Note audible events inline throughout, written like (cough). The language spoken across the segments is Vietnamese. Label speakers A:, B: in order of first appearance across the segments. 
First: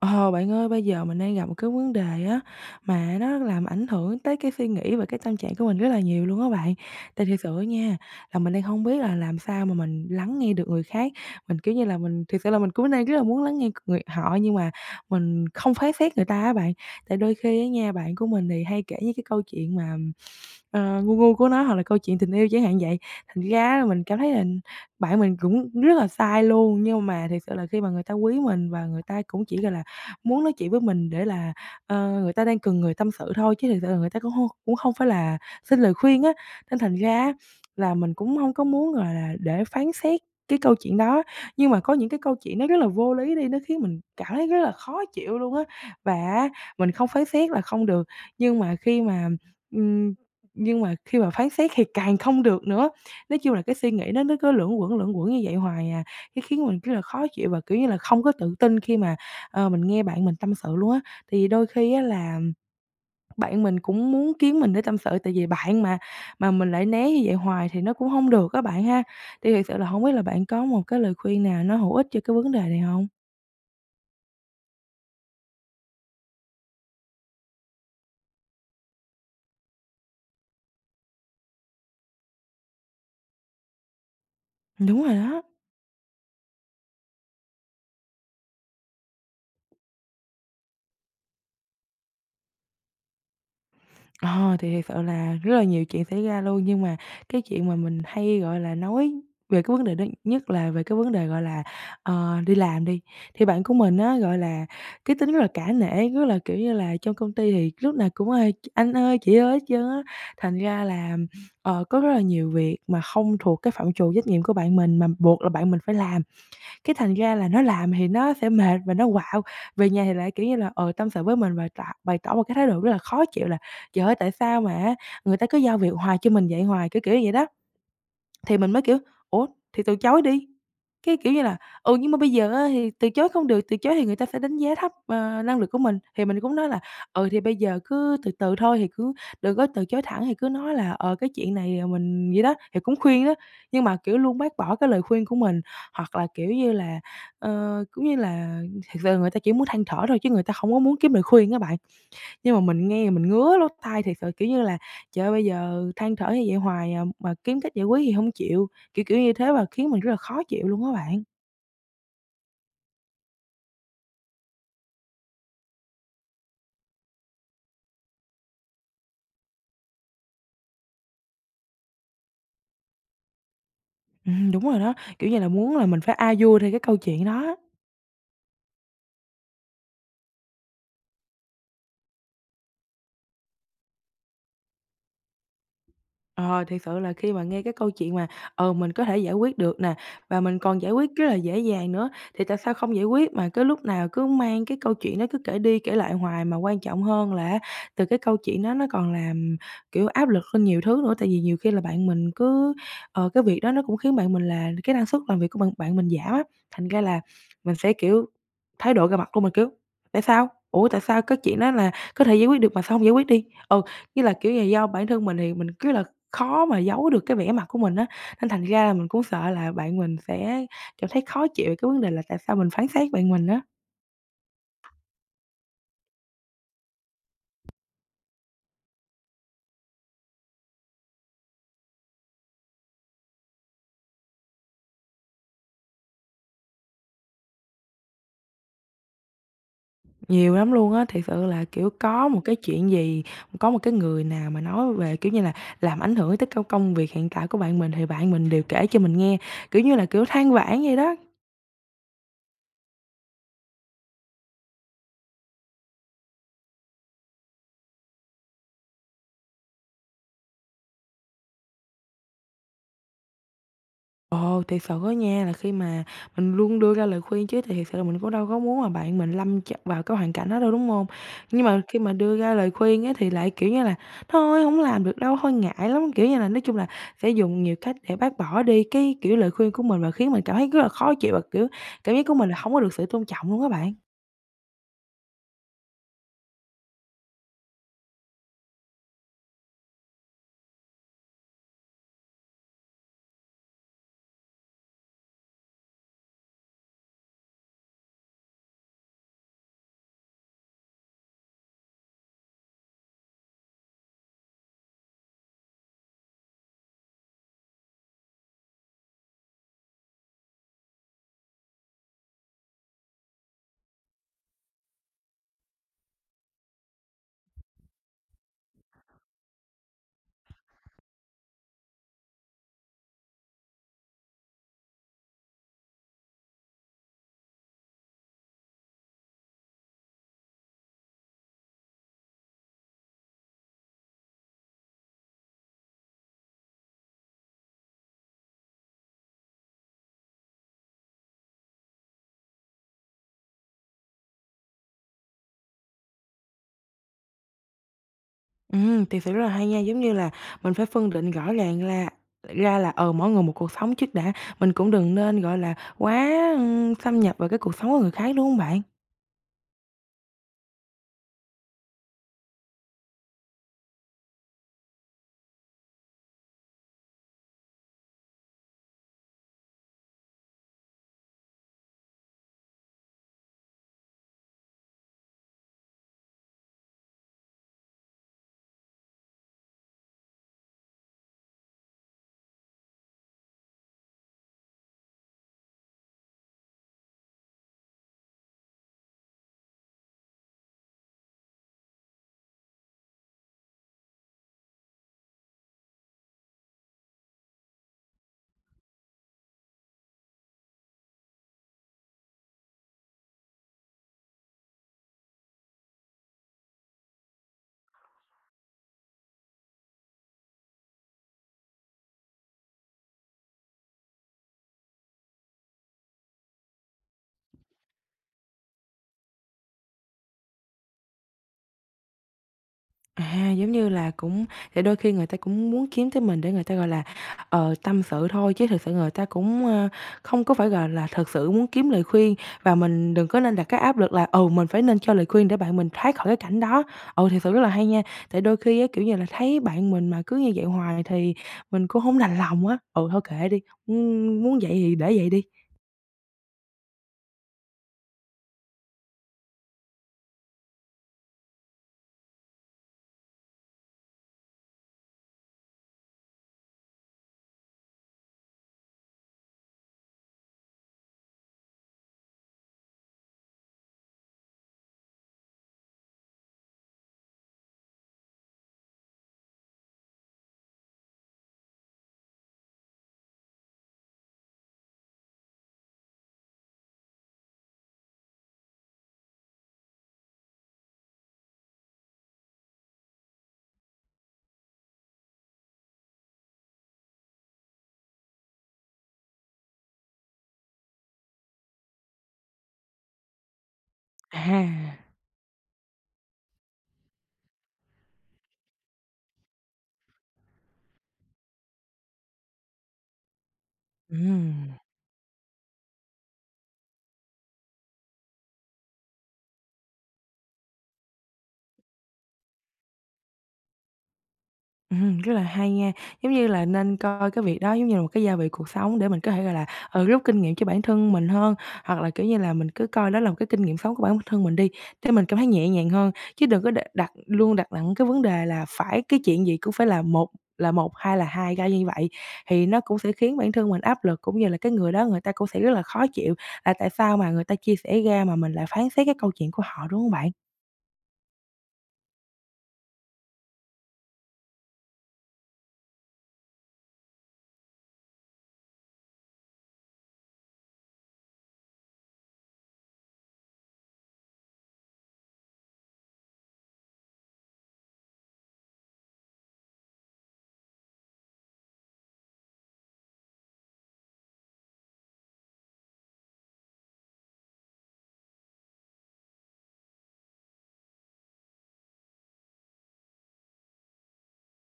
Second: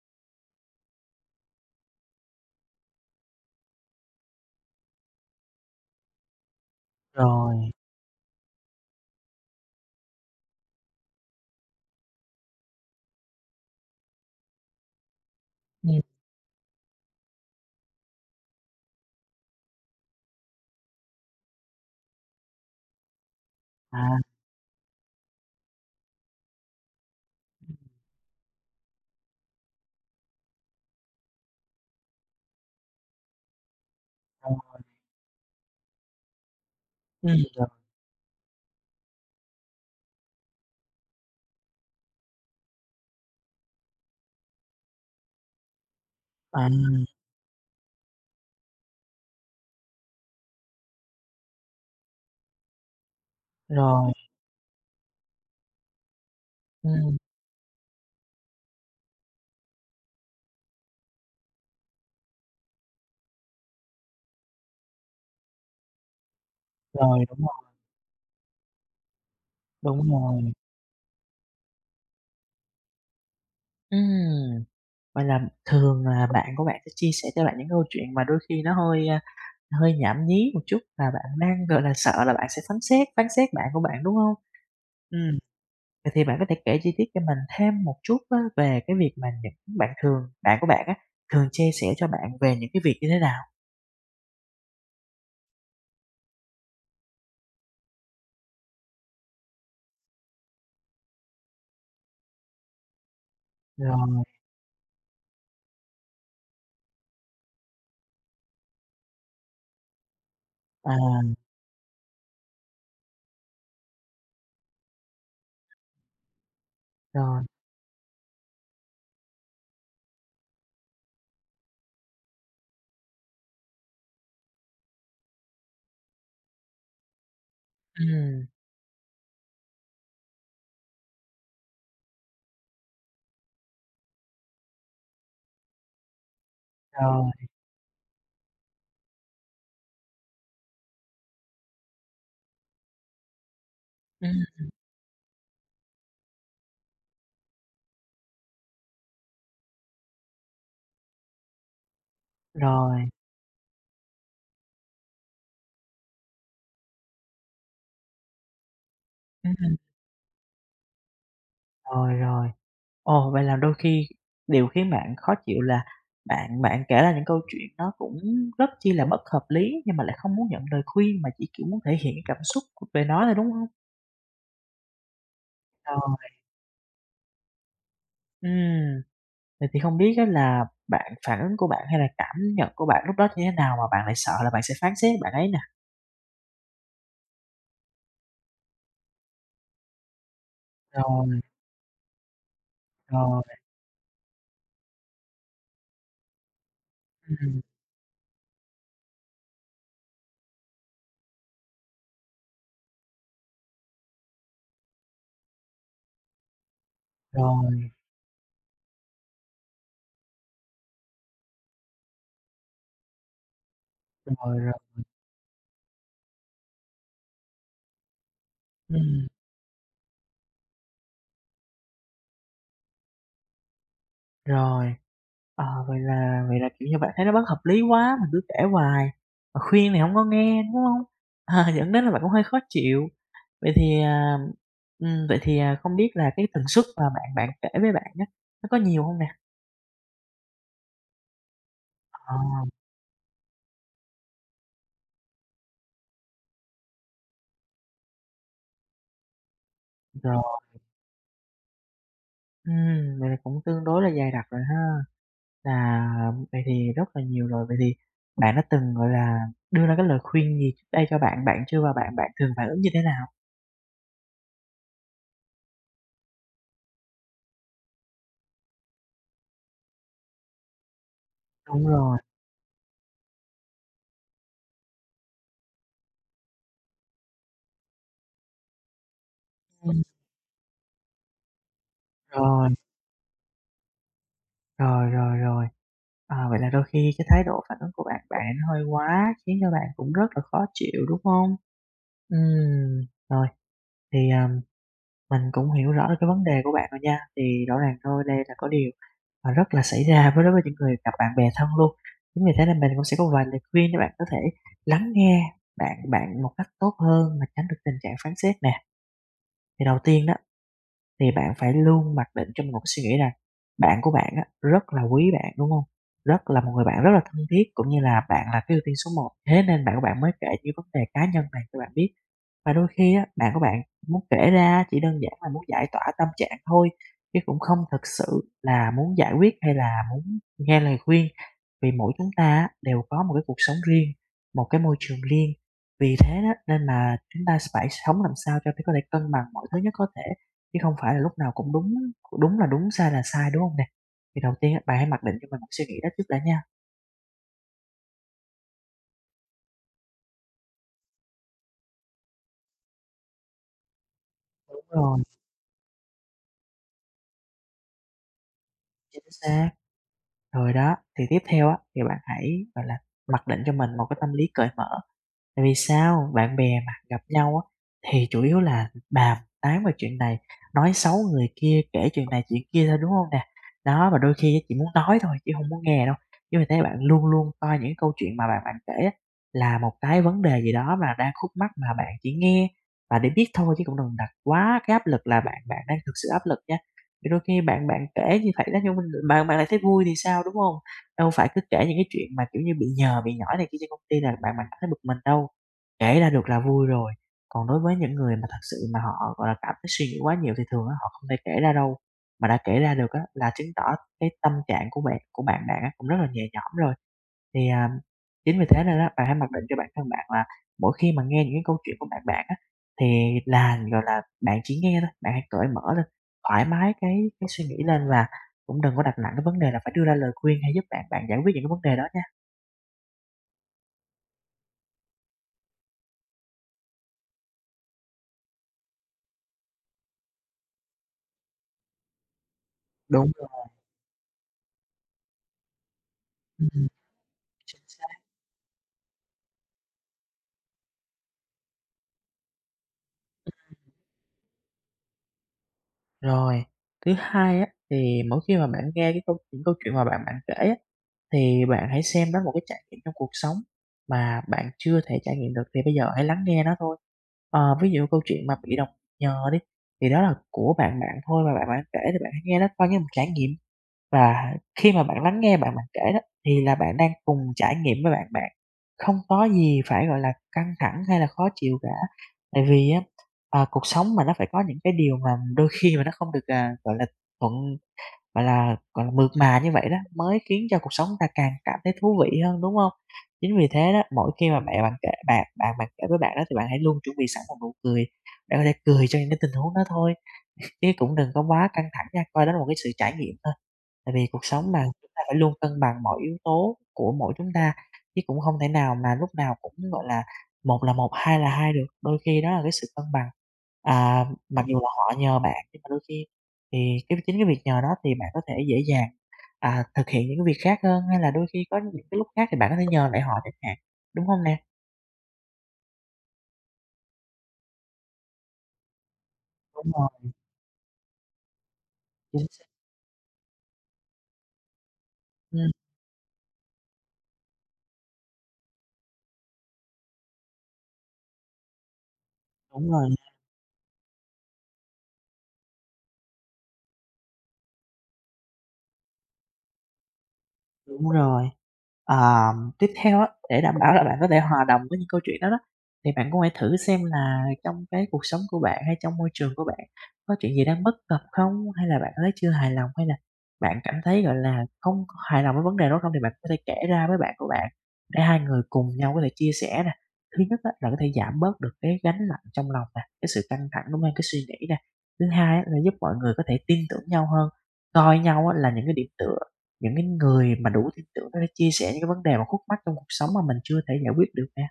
A: Ờ, Bạn ơi, bây giờ mình đang gặp một cái vấn đề á, mà nó làm ảnh hưởng tới cái suy nghĩ và cái tâm trạng của mình rất là nhiều luôn á bạn. Tại thực
B: Rồi.
A: sự nha, là mình đang không biết là làm sao mà mình lắng nghe được người khác. Mình, kiểu như là, mình thực sự là mình cũng đang rất là muốn lắng nghe người họ nhưng mà mình không phán
B: Ừm.
A: xét người ta á bạn. Tại đôi khi á nha, bạn của mình thì hay kể những cái câu chuyện mà, ngu ngu của nó hoặc là câu chuyện tình yêu chẳng hạn vậy. Thành ra là mình
B: À,
A: cảm thấy là bạn mình cũng rất là sai luôn, nhưng mà thực sự là khi mà người ta quý mình và người ta cũng chỉ, gọi là, muốn nói chuyện với mình để là, người ta đang cần người tâm sự thôi, chứ thực sự là người ta cũng không phải là xin lời khuyên á. Nên thành ra á
B: rồi, rồi,
A: là mình cũng không có muốn, gọi là, để phán xét cái câu chuyện đó, nhưng mà có những cái câu chuyện nó rất là vô lý đi, nó khiến mình cảm thấy rất là khó chịu luôn á. Và
B: à,
A: mình không phán xét là không được, nhưng mà khi mà, ừm, nhưng mà khi mà phán xét thì càng không được nữa. Nói chung là cái suy nghĩ
B: rồi,
A: nó cứ luẩn quẩn như vậy hoài à, cái khiến mình rất là
B: ừm,
A: khó chịu và, kiểu như là, không có tự tin khi mà mình nghe bạn mình tâm sự luôn á, thì đôi khi á là bạn mình cũng muốn kiếm mình để tâm sự, tại vì bạn mà mình lại né
B: rồi,
A: như vậy
B: đúng rồi,
A: hoài thì nó cũng không được các bạn ha. Thì thiệt sự là không
B: đúng
A: biết là bạn
B: rồi.
A: có một cái lời khuyên nào nó hữu ích cho cái vấn đề này không,
B: Ừm, vậy là thường là bạn của bạn sẽ chia sẻ cho bạn những câu chuyện mà đôi khi nó hơi nhảm nhí một chút và bạn đang, gọi là, sợ là bạn sẽ phán xét bạn của bạn, đúng hông?
A: Đúng rồi
B: Ừm,
A: đó.
B: vậy thì bạn có thể kể chi tiết cho mình thêm một chút á về cái việc mà những bạn thường bạn của bạn á, thường chia sẻ cho bạn về những cái việc như thế nào?
A: Ờ, thì thiệt sự là rất là nhiều chuyện xảy ra luôn, nhưng mà cái chuyện mà mình hay, gọi là, nói về cái vấn đề đó nhất là về cái vấn đề, gọi là, đi làm đi. Thì bạn của mình
B: Rồi,
A: á, gọi là, cái tính rất là cả nể, rất là, kiểu như là, trong công ty thì lúc nào cũng "Ê, anh ơi, chị ơi" hết trơn á. Thành ra
B: à,
A: là, có rất là nhiều việc mà không thuộc cái phạm trù trách nhiệm của bạn mình mà buộc là bạn mình phải làm. Cái thành ra
B: rồi,
A: là nó làm thì nó sẽ mệt và nó quạo về nhà thì lại, kiểu như là, tâm sự với mình và tỏ bày tỏ một cái thái độ rất là khó chịu là "Trời ơi, tại sao mà người ta cứ giao việc hoài cho mình vậy hoài?" Kiểu, kiểu vậy đó.
B: ừm,
A: Thì mình mới, kiểu, "Ủa, thì từ chối đi." Cái, kiểu như là, "Ừ, nhưng mà bây giờ á thì từ chối không được, từ chối thì người ta sẽ đánh giá thấp, năng lực của mình." Thì mình cũng nói là "Ừ,
B: rồi.
A: thì bây giờ cứ từ từ thôi, thì cứ đừng có từ chối thẳng, thì cứ nói là, cái chuyện này, mình" gì đó, thì cũng khuyên đó. Nhưng mà, kiểu, luôn
B: Ừm.
A: bác bỏ cái lời khuyên của mình, hoặc là, kiểu như là, cũng như là, thật sự người ta chỉ muốn than thở thôi chứ người ta không có muốn kiếm lời khuyên các bạn. Nhưng mà mình
B: Rồi,
A: nghe mình ngứa lỗ tai thiệt sự, kiểu như là, trời ơi, bây giờ than thở như vậy hoài à, mà kiếm cách giải quyết thì không chịu, kiểu, kiểu như thế và
B: Ừm.
A: khiến mình rất là khó chịu luôn á bạn.
B: Rồi, rồi. Ồ, vậy là đôi khi điều khiến bạn khó chịu là bạn bạn kể ra những câu chuyện nó cũng rất chi là bất hợp lý, nhưng mà lại không muốn nhận lời khuyên mà chỉ, kiểu, muốn thể hiện cái cảm xúc về nó thôi, đúng hông?
A: Đúng rồi đó, kiểu như là, muốn là mình phải
B: Rồi,
A: a vui theo cái câu chuyện đó.
B: ừm, vậy thì không biết á là phản ứng của bạn hay là cảm nhận của bạn lúc đó như thế nào mà bạn lại sợ là bạn sẽ phán xét bạn ấy nè?
A: Ờ, thiệt sự là khi mà nghe cái câu chuyện mà, mình có thể giải quyết được nè, và mình còn giải quyết rất là
B: Rồi,
A: dễ dàng nữa, thì tại sao không giải quyết
B: rồi,
A: mà cứ lúc nào cứ mang cái câu chuyện đó cứ kể đi kể lại hoài, mà quan trọng hơn là
B: Ừm.
A: từ cái câu chuyện đó nó còn làm, kiểu, áp lực lên nhiều thứ nữa. Tại vì nhiều khi là bạn mình cứ cái việc đó nó cũng khiến bạn mình là cái năng suất làm việc của bạn bạn mình giảm á, thành ra là mình
B: Rồi,
A: sẽ, kiểu, thái độ ra mặt luôn, mình kiểu: "Tại sao? Ủa, tại sao cái chuyện đó là có thể giải quyết được mà sao hông giải quyết đi?" Ừ, như là, kiểu
B: rồi,
A: như,
B: rồi,
A: do bản thân mình thì mình cứ là Khó mà giấu được cái vẻ mặt của mình á, nên thành ra là mình cũng
B: ừm,
A: sợ là bạn mình sẽ cảm thấy khó chịu về cái vấn đề là tại sao mình phán xét bạn mình á.
B: rồi. Ờ, vậy là, kiểu như, bạn thấy nó bất hợp lý quá, mình cứ kể hoài, mà khuyên thì hổng có nghe, đúng hông? (laughs) Ờ, dẫn đến là bạn cũng hơi khó chịu. Vậy thì, à, vậy thì, không biết là cái tần suất mà bạn bạn kể với bạn á, nó có nhiều hông nè?
A: Nhiều lắm luôn á, thiệt sự là, kiểu, có
B: Ờ,
A: một cái chuyện gì, có một cái người nào mà nói về, kiểu như là, làm ảnh hưởng tới công công việc hiện tại của bạn mình thì bạn mình đều kể cho mình nghe, kiểu như là, kiểu, than
B: rồi,
A: vãn vậy đó.
B: vậy là cũng tương đối là dày đặc rồi ha. Là vậy thì rất là nhiều rồi, vậy thì bạn đã từng, gọi là, đưa ra cái lời khuyên gì trước đây cho bạn bạn chưa và bạn bạn thường phản ứng như thế nào?
A: Ồ, thiệt sự á nha, là khi mà mình luôn đưa ra lời khuyên chứ, thì thiệt sự là mình cũng đâu có muốn mà bạn mình lâm ch vào cái hoàn cảnh đó đâu, đúng không? Nhưng mà
B: Đúng
A: khi mà
B: rồi,
A: đưa ra lời khuyên á, thì lại, kiểu như là, thôi không làm được đâu, thôi ngại lắm, kiểu như là, nói chung là sẽ dùng nhiều cách để bác bỏ đi cái, kiểu, lời khuyên của mình
B: ừm,
A: và khiến mình cảm thấy rất là khó chịu và, kiểu, cảm giác của mình là
B: rồi.
A: không có được sự tôn trọng luôn các bạn.
B: Rồi, rồi, rồi. À, vậy là đôi khi cái thái độ phản ứng của bạn bạn nó hơi quá khiến cho bạn cũng rất là khó chịu, đúng không? Ừm, rồi, thì, mình cũng hiểu rõ được cái vấn đề của bạn rồi nha, thì rõ ràng thôi đây là có điều, mà rất là xảy ra với đối với những người gặp bạn bè thân luôn. Chính vì thế nên mình cũng sẽ có vài lời khuyên để bạn có thể lắng nghe bạn bạn một cách tốt hơn mà tránh được tình trạng phán xét nè. Thì đầu tiên đó thì bạn phải luôn mặc định trong một cái suy nghĩ rằng bạn của bạn á, rất là quý bạn, đúng không? Rất là một người bạn rất là thân thiết, cũng như là bạn là cái ưu tiên số một thế nên bạn của bạn mới kể những vấn đề cá nhân này cho bạn biết. Và đôi khi á, bạn của bạn muốn kể ra chỉ đơn giản là muốn giải tỏa tâm trạng thôi, chứ cũng không thực sự là muốn giải quyết hay là muốn nghe lời khuyên. Vì mỗi chúng ta á, đều có một cái cuộc sống riêng, một cái môi trường riêng. Vì thế đó nên mà chúng ta phải sống làm sao cho để có thể cân bằng mọi thứ nhất có thể, chứ không phải là lúc nào cũng đúng đúng là đúng, sai là sai, đúng không nè? Thì đầu tiên á, bạn hãy mặc định cho mình một suy nghĩ đó trước đã nha.
A: Thì sự rất là hay nha. Giống như là mình phải phân định rõ ràng là ra là, mỗi người một cuộc sống trước đã, mình
B: Đúng
A: cũng đừng
B: rồi,
A: nên, gọi là, quá, xâm nhập vào cái cuộc sống của người khác, đúng hông bạn?
B: chính xác. Rồi đó, thì tiếp theo á, thì bạn hãy, gọi là, mặc định cho mình một cái tâm lý cởi mở. Tại vì sao? Bạn bè mà gặp nhau á, thì chủ yếu là bàn tán về chuyện này, nói xấu người kia, kể chuyện này chuyện kia thôi, đúng không nè? Đó, và đôi khi á chỉ muốn nói thôi chứ không muốn nghe đâu. Nhưng mà thấy bạn luôn luôn coi những câu chuyện mà bạn bạn kể á là một cái vấn đề gì đó mà đang khúc mắc mà bạn chỉ nghe và để biết thôi chứ cũng đừng đặt quá cái áp lực là bạn bạn đang thực sự áp lực nha. Thì đôi khi bạn bạn kể như vậy đó nhưng mà bạn bạn lại thấy vui thì sao, đúng không? Đâu phải cứ kể những cái chuyện mà, kiểu như, bị nhờ, bị nhỏi này kia trên công ty là bạn bạn cảm thấy bực mình đâu, kể ra được là vui rồi. Còn đối với những người mà thật sự mà họ, gọi là, cảm thấy suy nghĩ quá nhiều thì thường á họ không thể kể ra đâu, mà đã kể ra được á là chứng tỏ cái tâm trạng của bạn bạn á cũng rất là nhẹ nhõm rồi. Thì, chính vì thế nên á, bạn hãy mặc định cho bản thân bạn là mỗi khi mà nghe những cái câu chuyện của bạn bạn á, thì là, gọi là, bạn chỉ nghe thôi, bạn hãy cởi mở lên, thoải mái cái suy nghĩ lên và cũng đừng có đặt nặng cái vấn đề là phải đưa ra lời khuyên hay giúp bạn bạn giải quyết những cái vấn đề đó nha.
A: À, giống như là cũng để đôi khi người ta cũng muốn kiếm tới mình để người ta, gọi là, tâm sự thôi, chứ thực sự người ta cũng, không có phải, gọi là, thật sự muốn kiếm lời khuyên. Và mình đừng
B: Đúng
A: có
B: rồi,
A: nên đặt cái áp lực là, ừ, mình phải nên cho lời khuyên để bạn mình thoát khỏi cái cảnh đó.
B: ừm,
A: Ừ, thiệt sự rất là
B: chính
A: hay nha,
B: xác.
A: tại đôi khi á, kiểu như là, thấy bạn mình mà cứ như vậy hoài thì mình cũng không đành lòng á. Ừ, thôi kệ đi, muốn muốn vậy thì để vậy đi.
B: Rồi, thứ hai á, thì mỗi khi mà bạn nghe cái câu những câu chuyện mà bạn bạn kể á, thì bạn hãy xem đó là một cái trải nghiệm trong cuộc sống mà bạn chưa thể trải nghiệm được thì bây giờ hãy lắng nghe nó thôi. Ờ, ví dụ câu chuyện mà bị đồng nhờ đi, thì đó là của bạn bạn thôi mà bạn bạn kể thì bạn hãy nghe nó coi như một trải nghiệm. Và khi mà bạn lắng nghe bạn bạn kể đó, thì là bạn đang cùng trải nghiệm với bạn bạn, không có gì phải, gọi là, căng thẳng hay là khó chịu cả. Tại vì á, ờ, cuộc sống mà nó phải có những cái điều mà đôi khi mà nó không được, gọi là, thuận mượt mà như vậy đó, mới khiến cho cuộc sống ta càng cảm thấy thú vị hơn, đúng không? Chính vì thế đó, mỗi khi mà mẹ bạn kể bạn bạn bạn kể với bạn đó thì bạn hãy luôn chuẩn bị sẵn một nụ cười để có thể cười cho những cái tình huống đó thôi, (laughs) chứ cũng đừng có quá căng thẳng nha, coi đó là một cái sự trải nghiệm thôi. Tại vì cuộc sống mà,
A: À,
B: chúng ta phải luôn cân bằng mọi yếu tố của mỗi chúng ta, chứ cũng không thể nào mà lúc nào cũng, gọi là một, hai là hai được, đôi khi đó là cái sự cân bằng. À, mặc
A: ừm.
B: dù là họ nhờ bạn nhưng mà đôi khi thì cái việc nhờ đó thì bạn có thể dễ dàng, thực hiện những cái việc khác hơn, hay là đôi khi có những cái lúc khác thì bạn có thể nhờ lại họ chẳng hạn, đúng không nè?
A: Rất là hay nha. Giống như là nên coi cái việc đó giống như là một cái gia vị cuộc sống để mình có thể, gọi là,
B: Đúng
A: ừ, rút
B: rồi,
A: kinh nghiệm cho bản thân mình hơn, hoặc là, kiểu như
B: chính
A: là,
B: xác.
A: mình cứ coi đó là một cái kinh nghiệm sống của bản thân mình đi, để mình cảm thấy nhẹ
B: Ừm.
A: nhàng hơn, chứ đừng có đặt luôn đặt nặng cái vấn đề là phải cái chuyện gì cũng phải là một, hai là hai ra như vậy. Thì nó
B: Đúng
A: cũng
B: rồi,
A: sẽ khiến bản thân mình áp lực, cũng như là cái người đó người ta cũng sẽ rất là khó chịu là tại sao mà người ta chia sẻ ra mà mình lại phán xét cái câu chuyện của họ, đúng hông bạn?
B: đúng rồi. Ờ, tiếp theo á, để đảm bảo là bạn có thể hòa đồng với những câu chuyện đó đó, thì bạn cũng hãy thử xem là trong cái cuộc sống của bạn hay trong môi trường của bạn có chuyện gì đang bất cập không? Hay là bạn thấy chưa hài lòng? Hay là bạn cảm thấy, gọi là, không có hài lòng với vấn đề đó không? Thì bạn có thể kể ra với bạn của bạn để hai người cùng nhau có thể chia sẻ nè. Thứ nhất á, là có thể giảm bớt được cái gánh nặng trong lòng nè, cái sự căng thẳng đúng như cái suy nghĩ nè. Thứ hai á, là giúp mọi người có thể tin tưởng nhau hơn, coi nhau á là những cái điểm tựa, những cái người mà đủ tin tưởng nó để chia sẻ những cái vấn đề mà khúc mắc trong cuộc sống mà mình chưa thể giải quyết được nè.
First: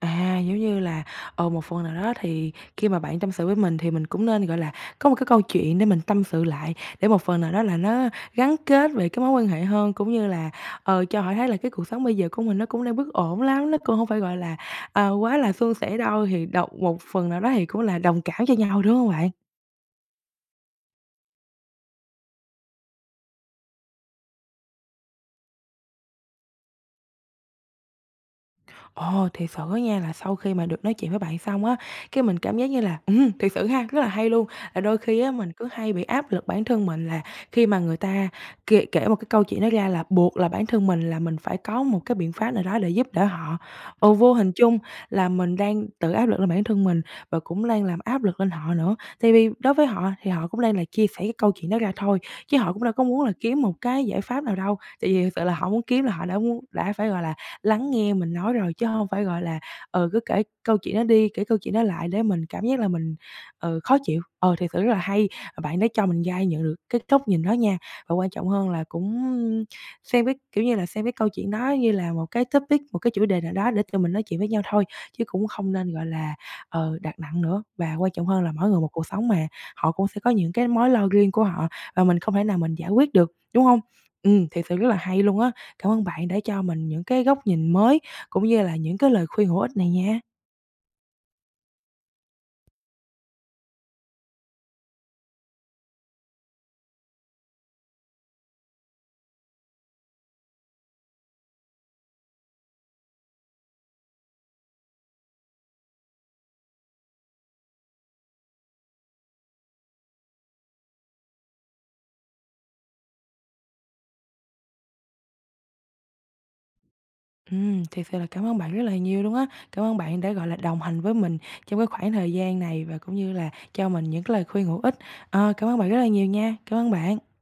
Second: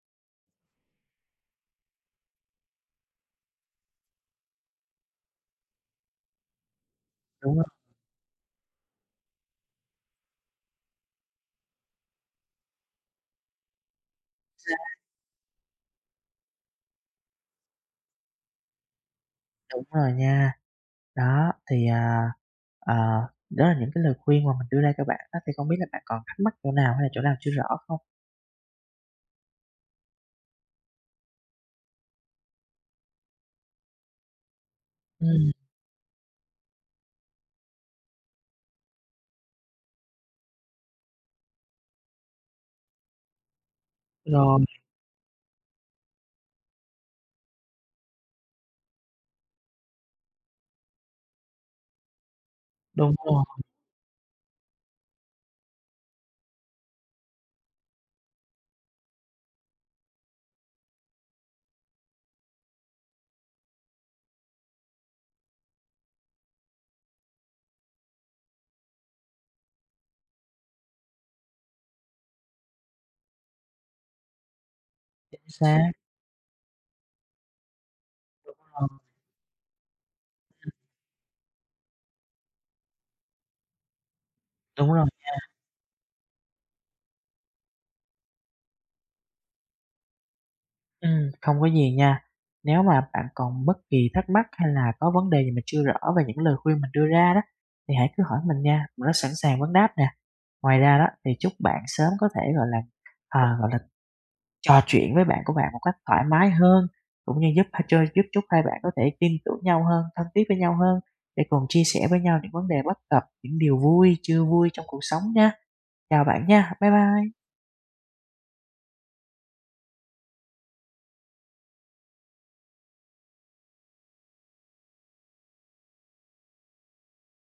A: À, giống như là, một phần nào đó thì khi mà bạn tâm sự với mình thì mình cũng nên, gọi là, có một cái câu chuyện để mình tâm sự lại, để một phần nào
B: Đúng
A: đó
B: rồi,
A: là nó gắn kết về cái mối quan hệ hơn, cũng như là, cho họ thấy là cái cuộc sống bây giờ của mình nó cũng đang bất ổn lắm, nó cũng hông phải, gọi là,
B: xác,
A: quá là suôn sẻ đâu, thì đồng một phần nào đó thì cũng là đồng cảm cho nhau, đúng không bạn?
B: đúng rồi nha. Đó, thì, ờ, đó là những cái lời khuyên mà mình đưa ra cho bạn á, thì không biết là bạn còn thắc mắc chỗ nào hay là chỗ nào chưa rõ không?
A: Ồ, thiệt sự á nha là sau khi mà được nói chuyện với bạn xong á, cái mình cảm giác như là, thiệt sự ha, rất là hay luôn, là đôi khi á
B: Ừm,
A: mình cứ hay bị áp lực bản thân mình là khi mà người ta kể kể một cái câu chuyện đó ra là buộc là bản thân mình là mình phải có một cái biện pháp nào đó để giúp đỡ họ. Ừ, vô hình
B: rồi,
A: chung là mình đang tự áp lực lên bản thân mình và cũng đang làm áp lực lên họ nữa. Tại vì đối với họ thì họ cũng đang là chia sẻ cái câu chuyện đó ra thôi, chứ họ cũng đâu có
B: đúng
A: muốn là
B: rồi,
A: kiếm một cái giải pháp nào đâu, tại vì thực sự là họ muốn kiếm là họ đã muốn đã phải, gọi là, lắng nghe mình nói rồi, chứ không phải, gọi là, cứ kể câu chuyện đó đi, kể câu chuyện đó lại để mình cảm giác là mình, ừ, khó chịu. Ờ, thì sự rất là hay, à, bạn đã cho mình gai nhận được cái góc nhìn đó nha. Và quan trọng hơn là cũng xem cái, kiểu như là, xem cái câu chuyện đó như là một cái topic, một cái chủ đề nào đó để tụi mình nói chuyện với nhau thôi, chứ
B: chính
A: cũng không
B: xác,
A: nên, gọi là, đặt nặng nữa. Và quan trọng hơn
B: ờ,
A: là mỗi người một cuộc sống mà, họ cũng sẽ có những cái mối lo riêng của họ và mình không thể nào mình giải quyết được, đúng không ừ thì sự rất
B: đúng
A: là
B: rồi.
A: hay luôn á. Cảm ơn bạn đã cho mình những cái góc nhìn mới, cũng như là những cái lời khuyên hữu ích này nha.
B: Không có gì nha. Nếu mà bạn còn bất kỳ thắc mắc hay là có vấn đề gì mà chưa rõ về những lời khuyên mình đưa ra đó, thì hãy cứ hỏi mình nha, mình rất sẵn sàng vấn đáp nè. Ngoài ra đó thì chúc bạn sớm có thể, gọi là, ờ, gọi là, trò chuyện với bạn của bạn một cách thoải mái hơn, cũng như giúp h cho giúp chúc hai bạn có thể tin tưởng nhau hơn, thân thiết với nhau hơn để cùng chia sẻ với nhau những vấn đề bất cập, những điều vui, chưa vui trong cuộc sống nha. Chào bạn nha, bye bye.
A: Thật sự là cảm ơn bạn rất là nhiều luôn á. Cảm ơn bạn đã, gọi là, đồng hành với mình trong cái khoảng thời gian này và cũng như là cho mình những cái lời khuyên hữu ích. Ờ, cảm ơn bạn rất là nhiều nha. Cảm ơn bạn.